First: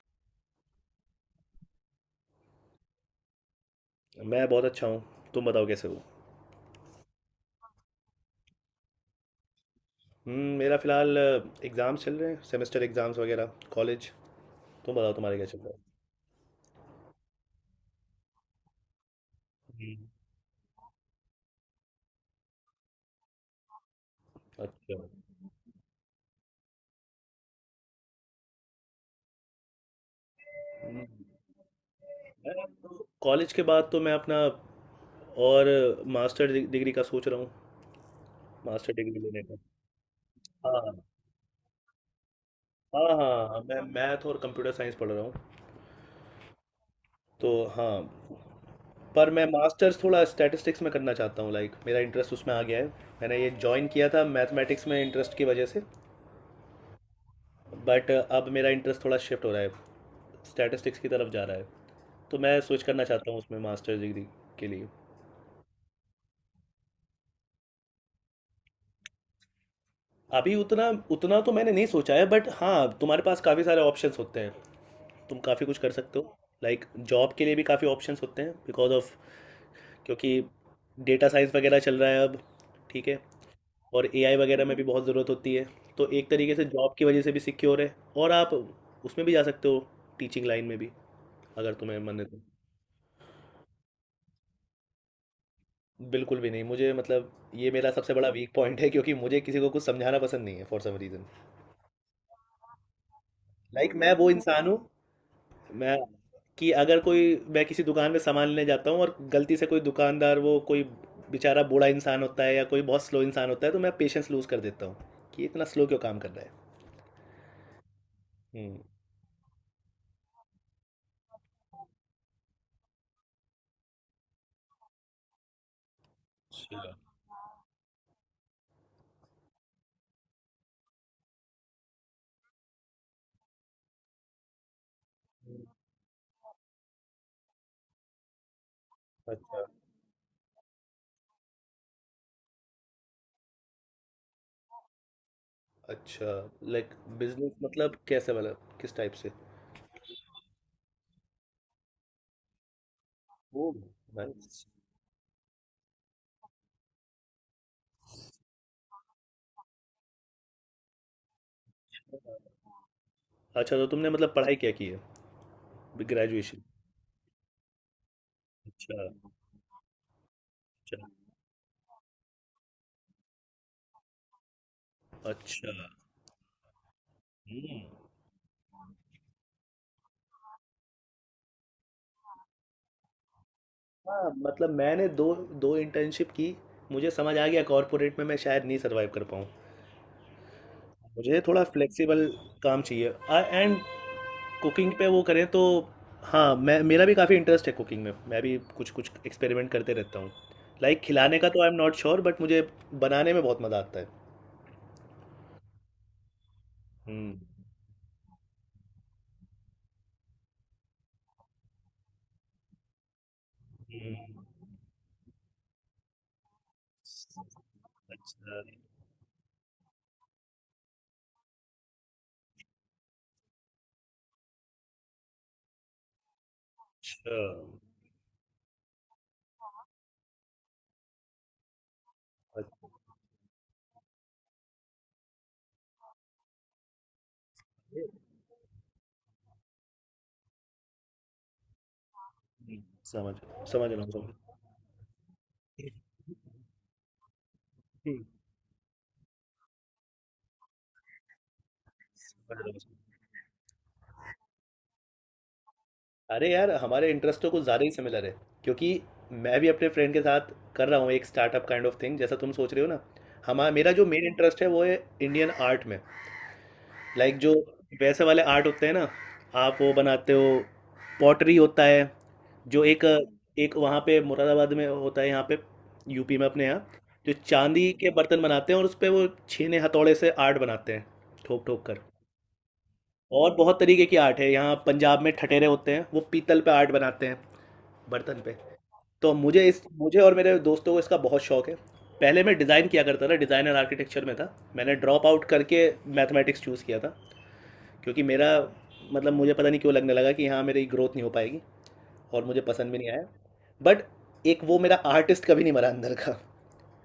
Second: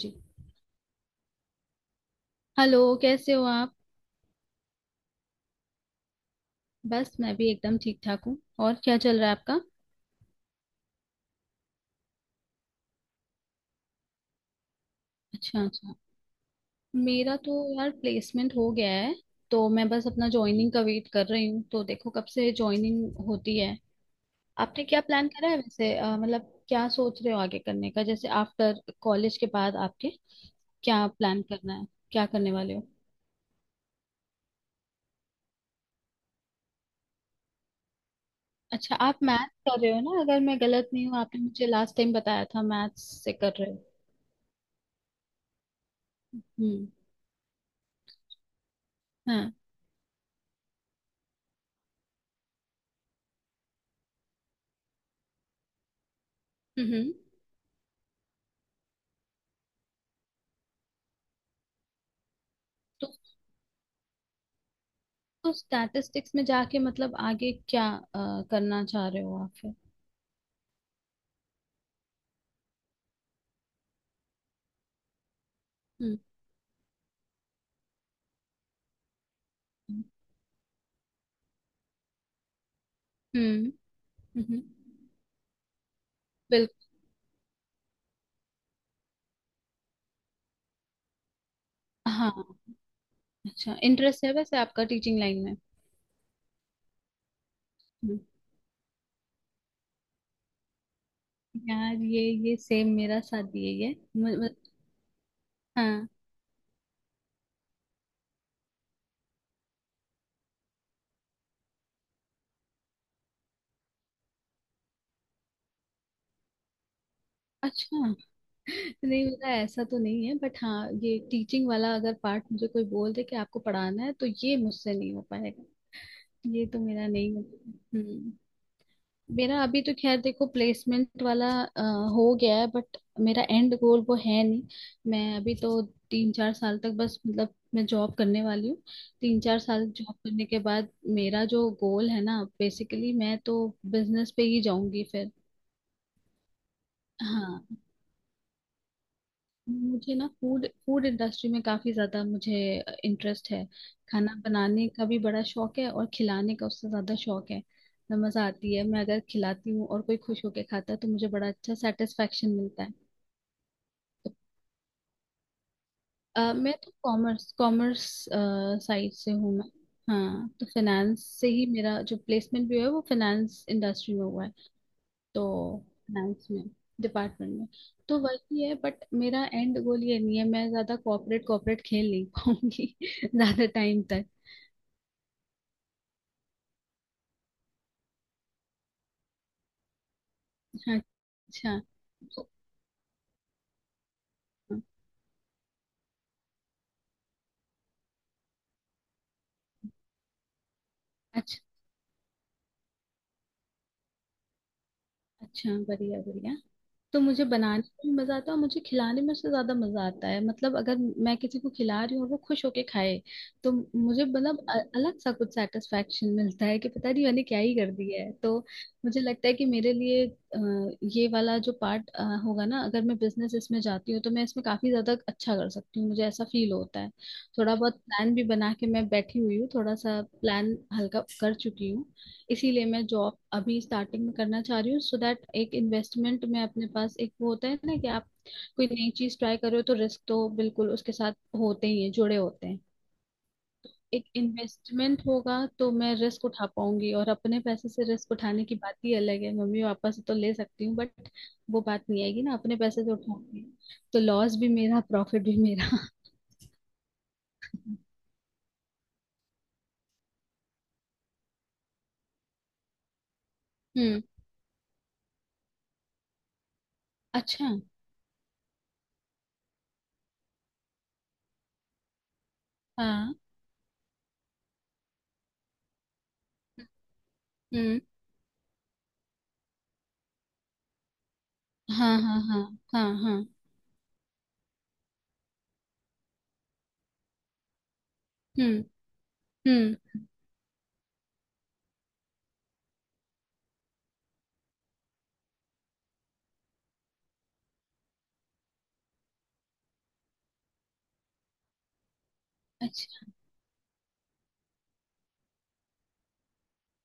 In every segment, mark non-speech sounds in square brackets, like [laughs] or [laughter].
जी। Hello, कैसे हो आप? मैं बहुत अच्छा हूँ। तुम बताओ कैसे हो। बस मैं भी एकदम ठीक ठाक हूँ। और क्या चल रहा है आपका? मेरा फ़िलहाल एग्ज़ाम्स चल रहे हैं, सेमेस्टर एग्ज़ाम्स वगैरह कॉलेज। तुम बताओ तुम्हारे क्या चल अच्छा, रहा है। अच्छा। मेरा तो यार प्लेसमेंट हो गया है, तो मैं हम्म, बस अपना ज्वाइनिंग का वेट कर रही हूँ, तो देखो कब से ज्वाइनिंग होती है। आपने अच्छा। क्या प्लान करा है वैसे, मतलब क्या सोच रहे हो आगे करने का, जैसे आफ्टर कॉलेज के बाद आपके क्या हम्म, प्लान करना है? क्या करने मैं वाले हो? तो कॉलेज के बाद तो मैं अपना और मास्टर डिग्री का सोच रहा हूँ, मास्टर अच्छा, आप डिग्री लेने मैथ्स का। कर रहे हो ना, अगर मैं गलत हाँ। नहीं हूँ? आपने मुझे लास्ट टाइम बताया था हाँ मैथ्स से हाँ कर हाँ, रहे हो। मैं मैथ और कंप्यूटर साइंस पढ़ रहा हूँ। हम्म। तो हाँ, पर मैं हाँ। मास्टर्स थोड़ा स्टैटिस्टिक्स में करना चाहता हूँ, लाइक मेरा इंटरेस्ट उसमें आ गया है। मैंने ये ज्वाइन किया था मैथमेटिक्स में इंटरेस्ट की वजह से, हम्म। हम्म। बट अब मेरा इंटरेस्ट थोड़ा शिफ्ट हो रहा है, स्टैटिस्टिक्स की तरफ जा रहा है। तो मैं स्विच करना चाहता हूँ उसमें मास्टर्स डिग्री के लिए। तो स्टैटिस्टिक्स में जाके मतलब आगे क्या करना चाह रहे हो आप फिर? अभी उतना उतना तो मैंने नहीं सोचा है, बट हाँ, तुम्हारे पास काफ़ी सारे ऑप्शंस होते हैं, तुम काफ़ी कुछ कर हम्म। सकते हो। लाइक जॉब के लिए भी काफ़ी ऑप्शंस होते हैं बिकॉज ऑफ क्योंकि डेटा साइंस वगैरह चल रहा है अब। ठीक है। हम्म। और एआई हम्म। वगैरह में भी बहुत ज़रूरत होती है। तो एक तरीके से बिल्कुल। जॉब की वजह से भी सिक्योर है, और आप उसमें भी जा सकते हो, टीचिंग लाइन में भी अगर तुम्हें मन है तो। हाँ। अच्छा, इंटरेस्ट है वैसे आपका टीचिंग लाइन में? बिल्कुल भी नहीं मुझे, मतलब ये मेरा सबसे हम्म। बड़ा वीक पॉइंट है क्योंकि मुझे किसी को कुछ समझाना पसंद नहीं है फॉर सम रीज़न। यार, ये सेम मेरा साथ ये है लाइक मैं वो इंसान हूँ, मैं हाँ। कि अगर कोई मैं किसी दुकान में सामान लेने जाता हूँ और गलती से कोई दुकानदार वो कोई बेचारा बूढ़ा इंसान होता है या कोई बहुत स्लो इंसान होता है, तो मैं पेशेंस लूज़ कर देता हूँ कि ये इतना स्लो क्यों काम कर रहा है। अच्छा। हम्म। [laughs] नहीं, मेरा ऐसा तो नहीं है, बट हाँ, ये टीचिंग वाला अगर पार्ट मुझे कोई बोल दे कि आपको पढ़ाना है तो ये मुझसे नहीं हो पाएगा। ये तो मेरा नहीं है। हम्म। मेरा अभी तो खैर देखो, प्लेसमेंट वाला हो गया है बट मेरा एंड गोल वो है नहीं। मैं अभी तो तीन चार साल तक बस मतलब मैं जॉब करने वाली हूँ। तीन चार अच्छा साल जॉब करने के बाद मेरा जो गोल है ना, बेसिकली मैं तो बिजनेस पे ही जाऊंगी फिर। अच्छा। लाइक बिजनेस हाँ। मतलब कैसे वाला, किस टाइप से। मुझे ना फूड फूड इंडस्ट्री में काफी ज्यादा मुझे इंटरेस्ट है। ओ। खाना नाइस। बनाने का भी बड़ा शौक है और खिलाने का उससे ज्यादा शौक है, तो मजा आती है, मैं अगर खिलाती हूँ और कोई खुश होके खाता है तो मुझे बड़ा अच्छा सेटिस्फेक्शन मिलता है। अच्छा तो तुमने मतलब पढ़ाई क्या की है, ग्रेजुएशन। मैं तो कॉमर्स कॉमर्स अच्छा। साइड से हूँ मैं। हाँ, तो फाइनेंस से ही मेरा जो प्लेसमेंट भी हुआ है वो फाइनेंस इंडस्ट्री में हुआ है। तो अच्छा। फाइनेंस में, डिपार्टमेंट में। अच्छा। तो वही है बट मेरा एंड गोल ये नहीं है, मैं ज्यादा कॉर्पोरेट कॉर्पोरेट खेल नहीं पाऊंगी [laughs] ज्यादा टाइम तक। हाँ, मतलब मैंने दो दो इंटर्नशिप की, मुझे समझ आ गया कॉर्पोरेट में मैं शायद नहीं सरवाइव कर पाऊँ। हाँ, मुझे थोड़ा अच्छा फ्लेक्सिबल तो- काम चाहिए, एंड हाँ। कुकिंग पे वो करें तो। हाँ, मैं मेरा भी काफ़ी इंटरेस्ट है कुकिंग में, मैं भी कुछ कुछ एक्सपेरिमेंट करते रहता हूँ। लाइक खिलाने का अच्छा, तो I am not sure, but मुझे बनाने में बहुत मज़ा आता है। अच्छा। बढ़िया, बढ़िया। तो हम्म। मुझे बनाने में भी मजा आता है और मुझे खिलाने में उससे ज्यादा मजा आता है, मतलब अगर मैं किसी को खिला रही हूँ और वो खुश होके खाए तो मुझे हम्म, मतलब अलग सा कुछ सेटिस्फेक्शन मिलता है कि पता नहीं मैंने क्या ही कर दिया है तो। अच्छा। मुझे लगता है कि मेरे लिए ये वाला जो पार्ट होगा ना, अगर मैं बिजनेस इसमें जाती हूँ तो मैं इसमें काफी ज्यादा अच्छा कर सकती हूँ, मुझे ऐसा फील होता है। अच्छा। थोड़ा बहुत प्लान भी बना के मैं बैठी हुई हूँ, थोड़ा सा प्लान हल्का कर चुकी हूँ। इसीलिए अच्छा, मैं जॉब अभी स्टार्टिंग में करना चाह रही हूँ, सो दैट एक इन्वेस्टमेंट में अपने पास एक वो होता है ना कि आप कोई नई चीज ट्राई करो तो रिस्क तो बिल्कुल उसके साथ होते ही है, जुड़े होते हैं। हम्म, समझ समझ रहा हूँ, एक समझ। इन्वेस्टमेंट होगा तो मैं रिस्क उठा पाऊंगी, और अपने पैसे से हम्म, रिस्क उठाने की बात ही अलग है, मम्मी पापा से तो ले सकती हूँ बट वो बात नहीं आएगी ना, समझ रहा अपने हूँ। पैसे से उठाऊंगी। तो लॉस भी मेरा, प्रॉफिट भी मेरा। अरे यार, हमारे इंटरेस्ट तो कुछ ज़्यादा ही सिमिलर है, क्योंकि मैं भी अपने फ्रेंड के साथ कर रहा हूँ एक स्टार्टअप काइंड ऑफ थिंग, जैसा तुम सोच रहे हो ना। हमारा मेरा जो हम्म। मेन इंटरेस्ट है वो है इंडियन आर्ट में। लाइक जो अच्छा। वैसे वाले आर्ट होते हैं ना, आप वो बनाते हो। पॉटरी होता है, जो एक हाँ। एक वहाँ पे मुरादाबाद में होता है, यहाँ पे यूपी में अपने यहाँ, जो चांदी हम्म। के बर्तन बनाते हैं और उस पे वो छेने हथौड़े से आर्ट बनाते हैं, ठोक ठोक कर। हाँ। हाँ। हाँ। हाँ। हाँ। और बहुत तरीके की आर्ट है, यहाँ पंजाब में ठठेरे होते हैं, वो पीतल पे आर्ट बनाते हैं, बर्तन पे। हम्म। तो हम्म। मुझे और मेरे दोस्तों को इसका बहुत शौक है। पहले मैं डिज़ाइन किया करता था, डिज़ाइन एंड आर्किटेक्चर में था। मैंने ड्रॉप आउट करके मैथमेटिक्स चूज़ किया था क्योंकि मेरा मतलब मुझे पता नहीं क्यों लगने लगा कि हाँ, मेरी ग्रोथ नहीं हो पाएगी और मुझे पसंद भी नहीं आया। बट एक वो मेरा आर्टिस्ट कभी नहीं मरा अंदर का।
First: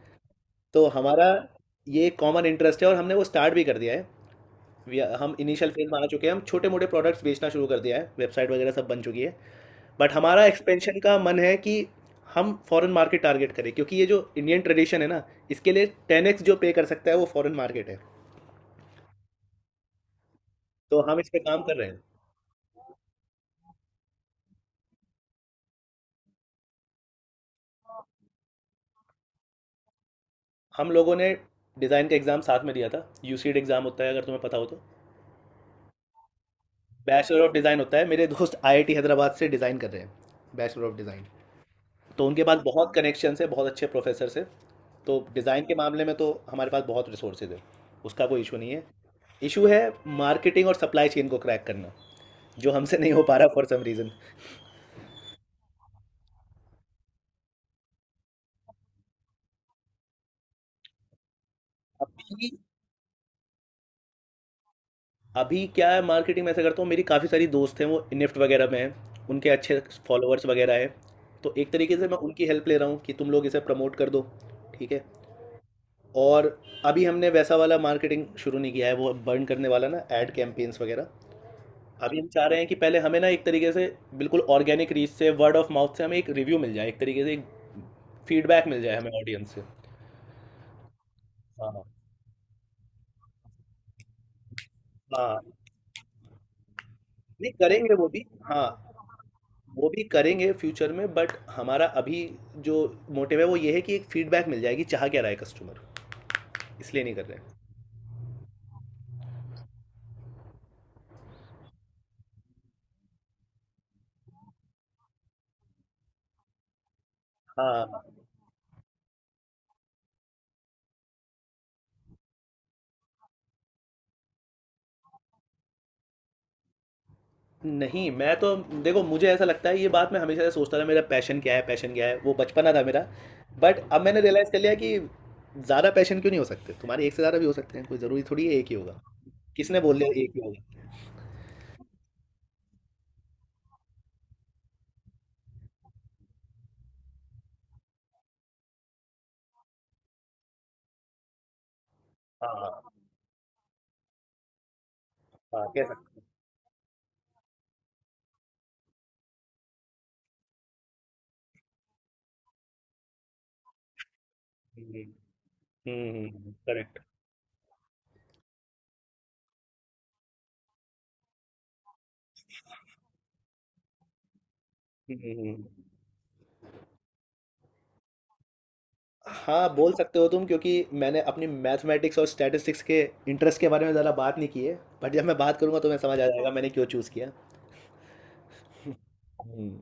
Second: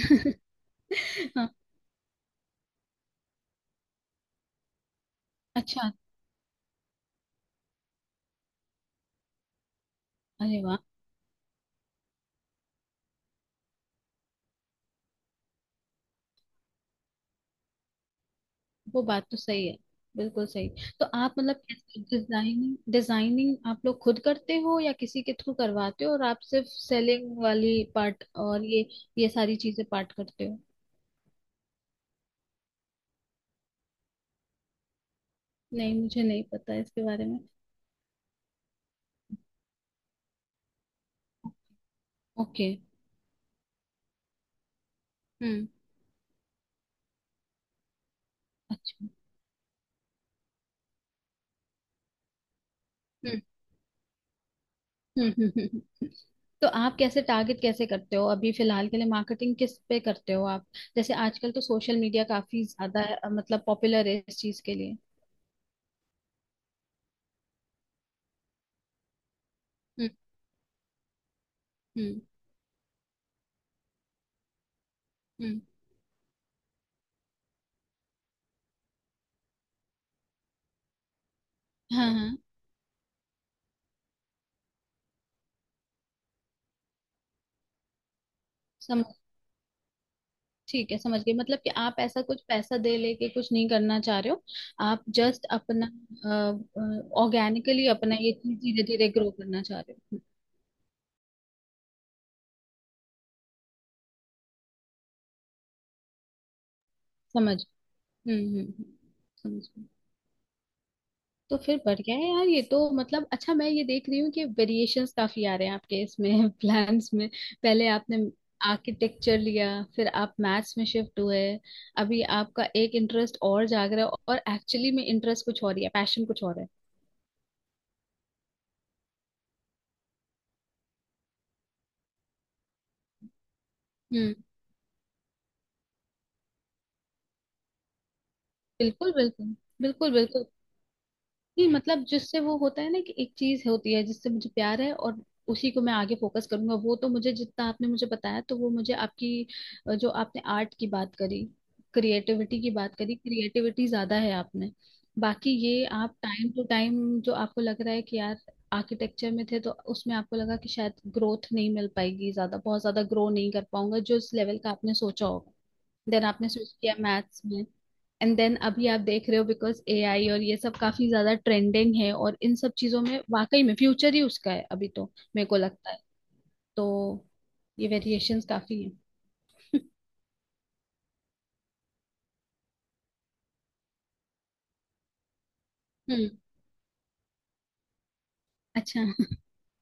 अच्छा। तो हमारा [laughs] ये कॉमन इंटरेस्ट है और हमने वो स्टार्ट भी कर दिया है। हम इनिशियल अच्छा। फेज में आ चुके हैं, हम छोटे मोटे प्रोडक्ट्स बेचना शुरू कर दिया है, वेबसाइट वगैरह सब बन चुकी है। बट हमारा अरे वाह, एक्सपेंशन का मन है कि हम फॉरेन मार्केट टारगेट करें, क्योंकि ये जो इंडियन ट्रेडिशन है ना, इसके लिए टेन एक्स जो पे कर सकता है वो फॉरेन मार्केट है। वो बात तो सही है, बिल्कुल सही। तो तो हम इस आप पे मतलब काम कर रहे कैसे हैं। डिजाइनिंग डिजाइनिंग आप लोग खुद करते हो या किसी के थ्रू करवाते हो, और आप सिर्फ सेलिंग वाली पार्ट और ये सारी चीजें पार्ट करते हो? हम लोगों ने डिज़ाइन का एग्ज़ाम साथ में दिया था, यू सी डी एग्ज़ाम होता है, अगर तुम्हें पता हो तो। नहीं, मुझे नहीं पता इसके बारे में। बैचलर ऑफ डिज़ाइन होता है, मेरे दोस्त आई आई टी हैदराबाद से डिज़ाइन कर रहे हैं, बैचलर ऑफ डिज़ाइन। तो उनके पास ओके। बहुत कनेक्शन है, बहुत अच्छे प्रोफेसर से। तो डिज़ाइन हम्म। के मामले में तो हमारे पास बहुत रिसोर्सेज है, उसका कोई इशू नहीं है। अच्छा। इशू है मार्केटिंग और सप्लाई चेन को क्रैक करना, जो हमसे नहीं हो पा हम्म। रहा फॉर सम रीज़न। हम्म। तो आप कैसे टारगेट कैसे करते हो अभी फिलहाल के लिए? मार्केटिंग किस पे करते हो आप? जैसे आजकल तो सोशल मीडिया अभी काफी ज्यादा मतलब पॉपुलर है इस चीज के लिए। अभी क्या है, मार्केटिंग में ऐसा करता हूँ, मेरी काफ़ी सारी दोस्त हैं, वो निफ्ट वगैरह में हैं। उनके अच्छे हम्म। फॉलोअर्स वगैरह हैं। तो एक तरीके से मैं हम्म। उनकी हेल्प ले रहा हूँ कि तुम लोग इसे प्रमोट कर दो, ठीक है? हम्म। और अभी हमने वैसा वाला मार्केटिंग शुरू नहीं किया है, वो बर्न करने वाला ना, ऐड कैंपेन्स वगैरह। हाँ। अभी हम हाँ। चाह रहे हैं कि पहले हमें ना एक तरीके से बिल्कुल ऑर्गेनिक रीच से, वर्ड ऑफ माउथ से हमें एक रिव्यू मिल जाए, एक तरीके से एक फीडबैक मिल जाए हमें समझ। ऑडियंस से। ठीक है, समझ गई, मतलब कि हाँ, आप ऐसा कुछ पैसा दे लेके कुछ नहीं करना चाह रहे हो, आप जस्ट हाँ। अपना नहीं, ऑर्गेनिकली करेंगे वो अपना भी। ये चीज हाँ, धीरे धीरे ग्रो करना चाह वो रहे भी हो। करेंगे फ्यूचर में, बट हमारा अभी जो मोटिव है वो ये है कि एक फीडबैक मिल जाएगी चाह क्या रहा है कस्टमर, इसलिए नहीं कर रहे हैं। समझ। हम्म हम्म हम्म, समझ गई। तो फिर बढ़िया है यार ये तो, मतलब अच्छा मैं ये देख रही हूँ कि वेरिएशंस काफी आ रहे हैं आपके इसमें [laughs] प्लान्स में। पहले आपने हाँ। आर्किटेक्चर लिया, फिर आप मैथ्स में शिफ्ट हुए, अभी आपका एक इंटरेस्ट और जाग रहा है, और एक्चुअली में इंटरेस्ट कुछ और ही है, पैशन कुछ और है। नहीं, मैं तो देखो मुझे ऐसा लगता है, ये बात मैं हमेशा से सोचता था मेरा पैशन क्या है, पैशन क्या है, वो बचपना था मेरा। बट अब मैंने हम्म, रियलाइज़ कर लिया कि ज़्यादा पैशन क्यों नहीं हो सकते, तुम्हारे एक से ज़्यादा भी हो सकते हैं, कोई ज़रूरी थोड़ी है एक ही होगा। बिल्कुल बिल्कुल। किसने बोल दिया बिल्कुल एक ही बिल्कुल। होगा। नहीं मतलब जिससे वो होता है ना कि एक चीज होती है जिससे मुझे प्यार है और उसी को मैं आगे फोकस करूंगा, वो तो मुझे जितना आपने मुझे बताया, तो वो मुझे आपकी जो आपने आर्ट की बात करी, हाँ क्रिएटिविटी की हाँ बात करी, क्रिएटिविटी ज्यादा है आपने। बाकी हाँ, ये कह आप सकते टाइम टू टाइम जो आपको लग रहा है कि यार, आर्किटेक्चर में थे तो उसमें आपको लगा कि शायद ग्रोथ नहीं मिल पाएगी ज्यादा, बहुत ज्यादा ग्रो नहीं कर पाऊंगा जो इस लेवल का आपने हैं। सोचा होगा। देन आपने हम्म, स्विच किया करेक्ट। मैथ्स में, एंड देन अभी आप देख रहे हो बिकॉज एआई और ये सब काफी ज्यादा ट्रेंडिंग है और इन सब चीजों में वाकई में फ्यूचर ही उसका है अभी, तो correct. मेरे को लगता है। हम्म। तो ये वेरिएशंस काफी है। हाँ, बोल सकते हो तुम, क्योंकि मैंने अपनी मैथमेटिक्स और स्टैटिस्टिक्स के इंटरेस्ट के बारे में ज़्यादा बात नहीं की है। बट जब मैं बात करूंगा तो मैं [laughs] समझ आ हम्म। जाएगा मैंने क्यों चूज़ किया। अच्छा। हम्म।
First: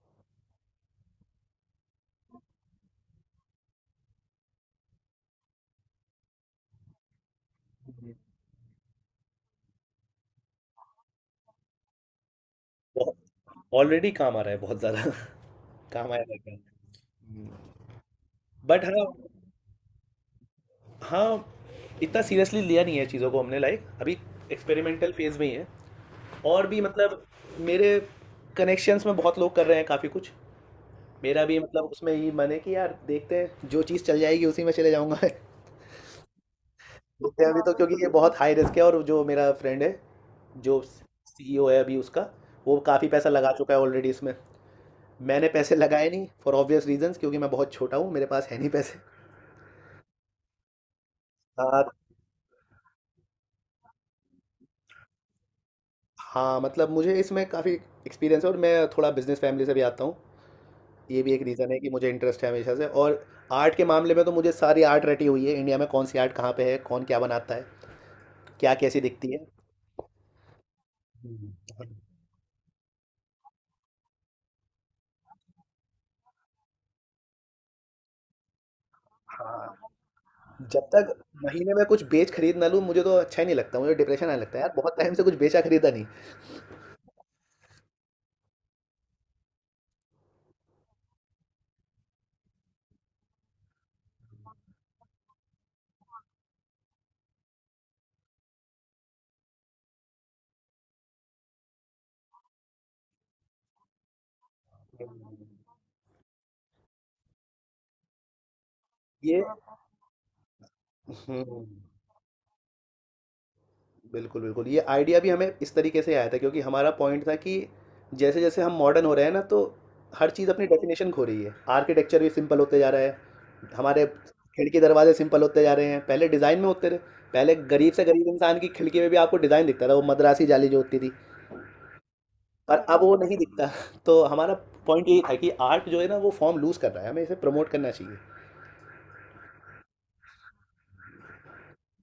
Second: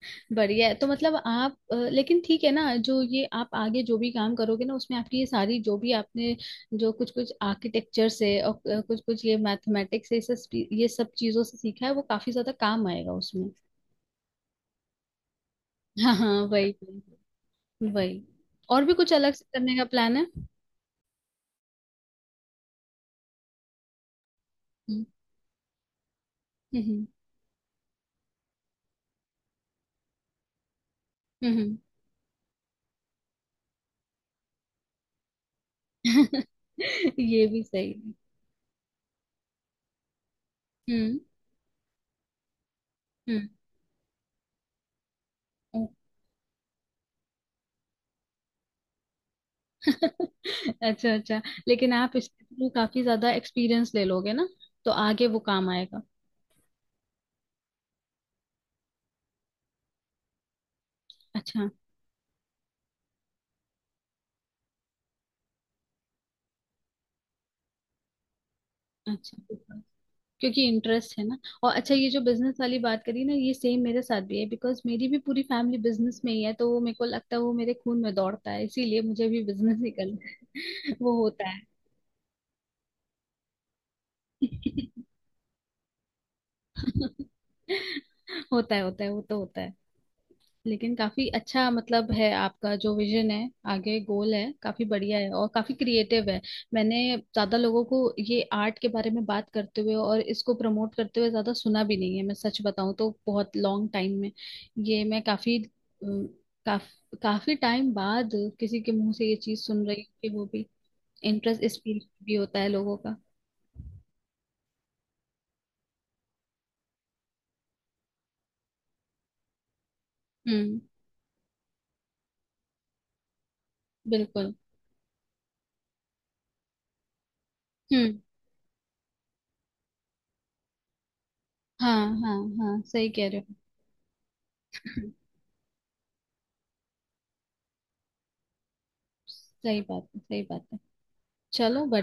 [laughs] बढ़िया है। तो मतलब आप लेकिन ठीक है ना, जो ये आप आगे जो भी काम करोगे ना उसमें आपकी ये सारी जो भी आपने, जो कुछ कुछ आर्किटेक्चर से और कुछ कुछ ये मैथमेटिक्स से ये सब चीजों से सीखा है वो काफी ज्यादा काम आएगा उसमें। ऑलरेडी काम आ रहा है बहुत ज़्यादा [laughs] [laughs] काम हाँ आया हाँ, रहता है। वही वही। वही। बट और भी हाँ। कुछ अलग से करने का प्लान है? हाँ, इतना सीरियसली लिया नहीं है चीज़ों को हमने, लाइक अभी हम्म एक्सपेरिमेंटल फेज में ही है। और भी हम्म मतलब मेरे कनेक्शंस में बहुत लोग कर रहे हैं काफ़ी कुछ, मेरा हम्म, भी हम्म। मतलब उसमें ही मन है कि यार देखते हैं जो चीज़ चल जाएगी उसी में चले जाऊंगा [laughs] [laughs] देखते ये हैं अभी भी तो, सही क्योंकि ये है। बहुत हाई रिस्क है। और जो मेरा फ्रेंड है, जो हम्म। सीईओ है अभी उसका, वो काफ़ी पैसा हम्म। लगा चुका है ऑलरेडी इसमें। मैंने पैसे [laughs] ओ। लगाए नहीं फॉर ऑब्वियस रीजंस, क्योंकि मैं बहुत छोटा हूँ, मेरे पास है नहीं पैसे। अच्छा, अच्छा। हाँ। लेकिन आप इसके थ्रू काफी ज्यादा एक्सपीरियंस ले लोगे ना, तो आगे वो काम आएगा। हाँ, मतलब मुझे इसमें काफ़ी एक्सपीरियंस है, और मैं थोड़ा बिजनेस फैमिली से भी आता हूँ, ये भी एक अच्छा, रीज़न है कि मुझे इंटरेस्ट है हमेशा से। और आर्ट के मामले में तो मुझे सारी आर्ट रटी हुई है, इंडिया में कौन सी आर्ट कहाँ पे है, कौन क्या बनाता है, क्या कैसी दिखती है। अच्छा। क्योंकि इंटरेस्ट है ना। और हम्म, अच्छा, ये जो बिजनेस वाली बात करी ना, ये सेम मेरे साथ भी है बिकॉज मेरी भी पूरी फैमिली बिजनेस में ही है, तो वो मेरे को लगता है वो मेरे खून में दौड़ता है, इसीलिए मुझे भी बिजनेस ही हाँ, करना जब है। [laughs] तक वो होता महीने में कुछ बेच खरीद ना लूँ मुझे तो अच्छा ही नहीं लगता, मुझे डिप्रेशन आने है। लगता है यार [laughs] बहुत टाइम से कुछ बेचा खरीदा नहीं। [laughs] होता है होता है, वो तो होता है। लेकिन काफी अच्छा मतलब है, आपका जो विजन है आगे, गोल है, काफी बढ़िया है और काफी क्रिएटिव है। मैंने ज्यादा लोगों को ये आर्ट के बारे में बात करते हुए और इसको प्रमोट करते हुए ज्यादा सुना भी नहीं है, मैं सच बताऊं तो बहुत लॉन्ग टाइम में, ये मैं काफी अम, काफ, काफी टाइम बाद किसी के मुंह से ये ये। चीज सुन रही हूँ कि वो भी हम्म। इंटरेस्ट इस फील्ड भी होता है लोगों का। बिल्कुल बिल्कुल, ये आइडिया भी हमें इस तरीके से आया था, क्योंकि हमारा पॉइंट था कि जैसे जैसे हम मॉडर्न हो रहे हैं ना, तो हर चीज़ अपनी हम्म। डेफिनेशन खो रही है, आर्किटेक्चर भी सिंपल होते जा रहा है, हमारे बिल्कुल। खिड़की दरवाजे सिंपल होते जा रहे हैं, पहले डिज़ाइन में होते रहे। पहले गरीब से हम्म। गरीब इंसान की खिड़की में भी आपको डिज़ाइन दिखता था, वो मद्रासी जाली जो होती थी। हाँ, हाँ, पर हाँ अब सही वो कह नहीं रहे दिखता। तो हमारा पॉइंट हो। यही था कि आर्ट जो है ना, वो फॉर्म लूज़ कर रहा है, हमें इसे प्रमोट करना चाहिए। सही बात है, सही बात है। चलो, बढ़िया।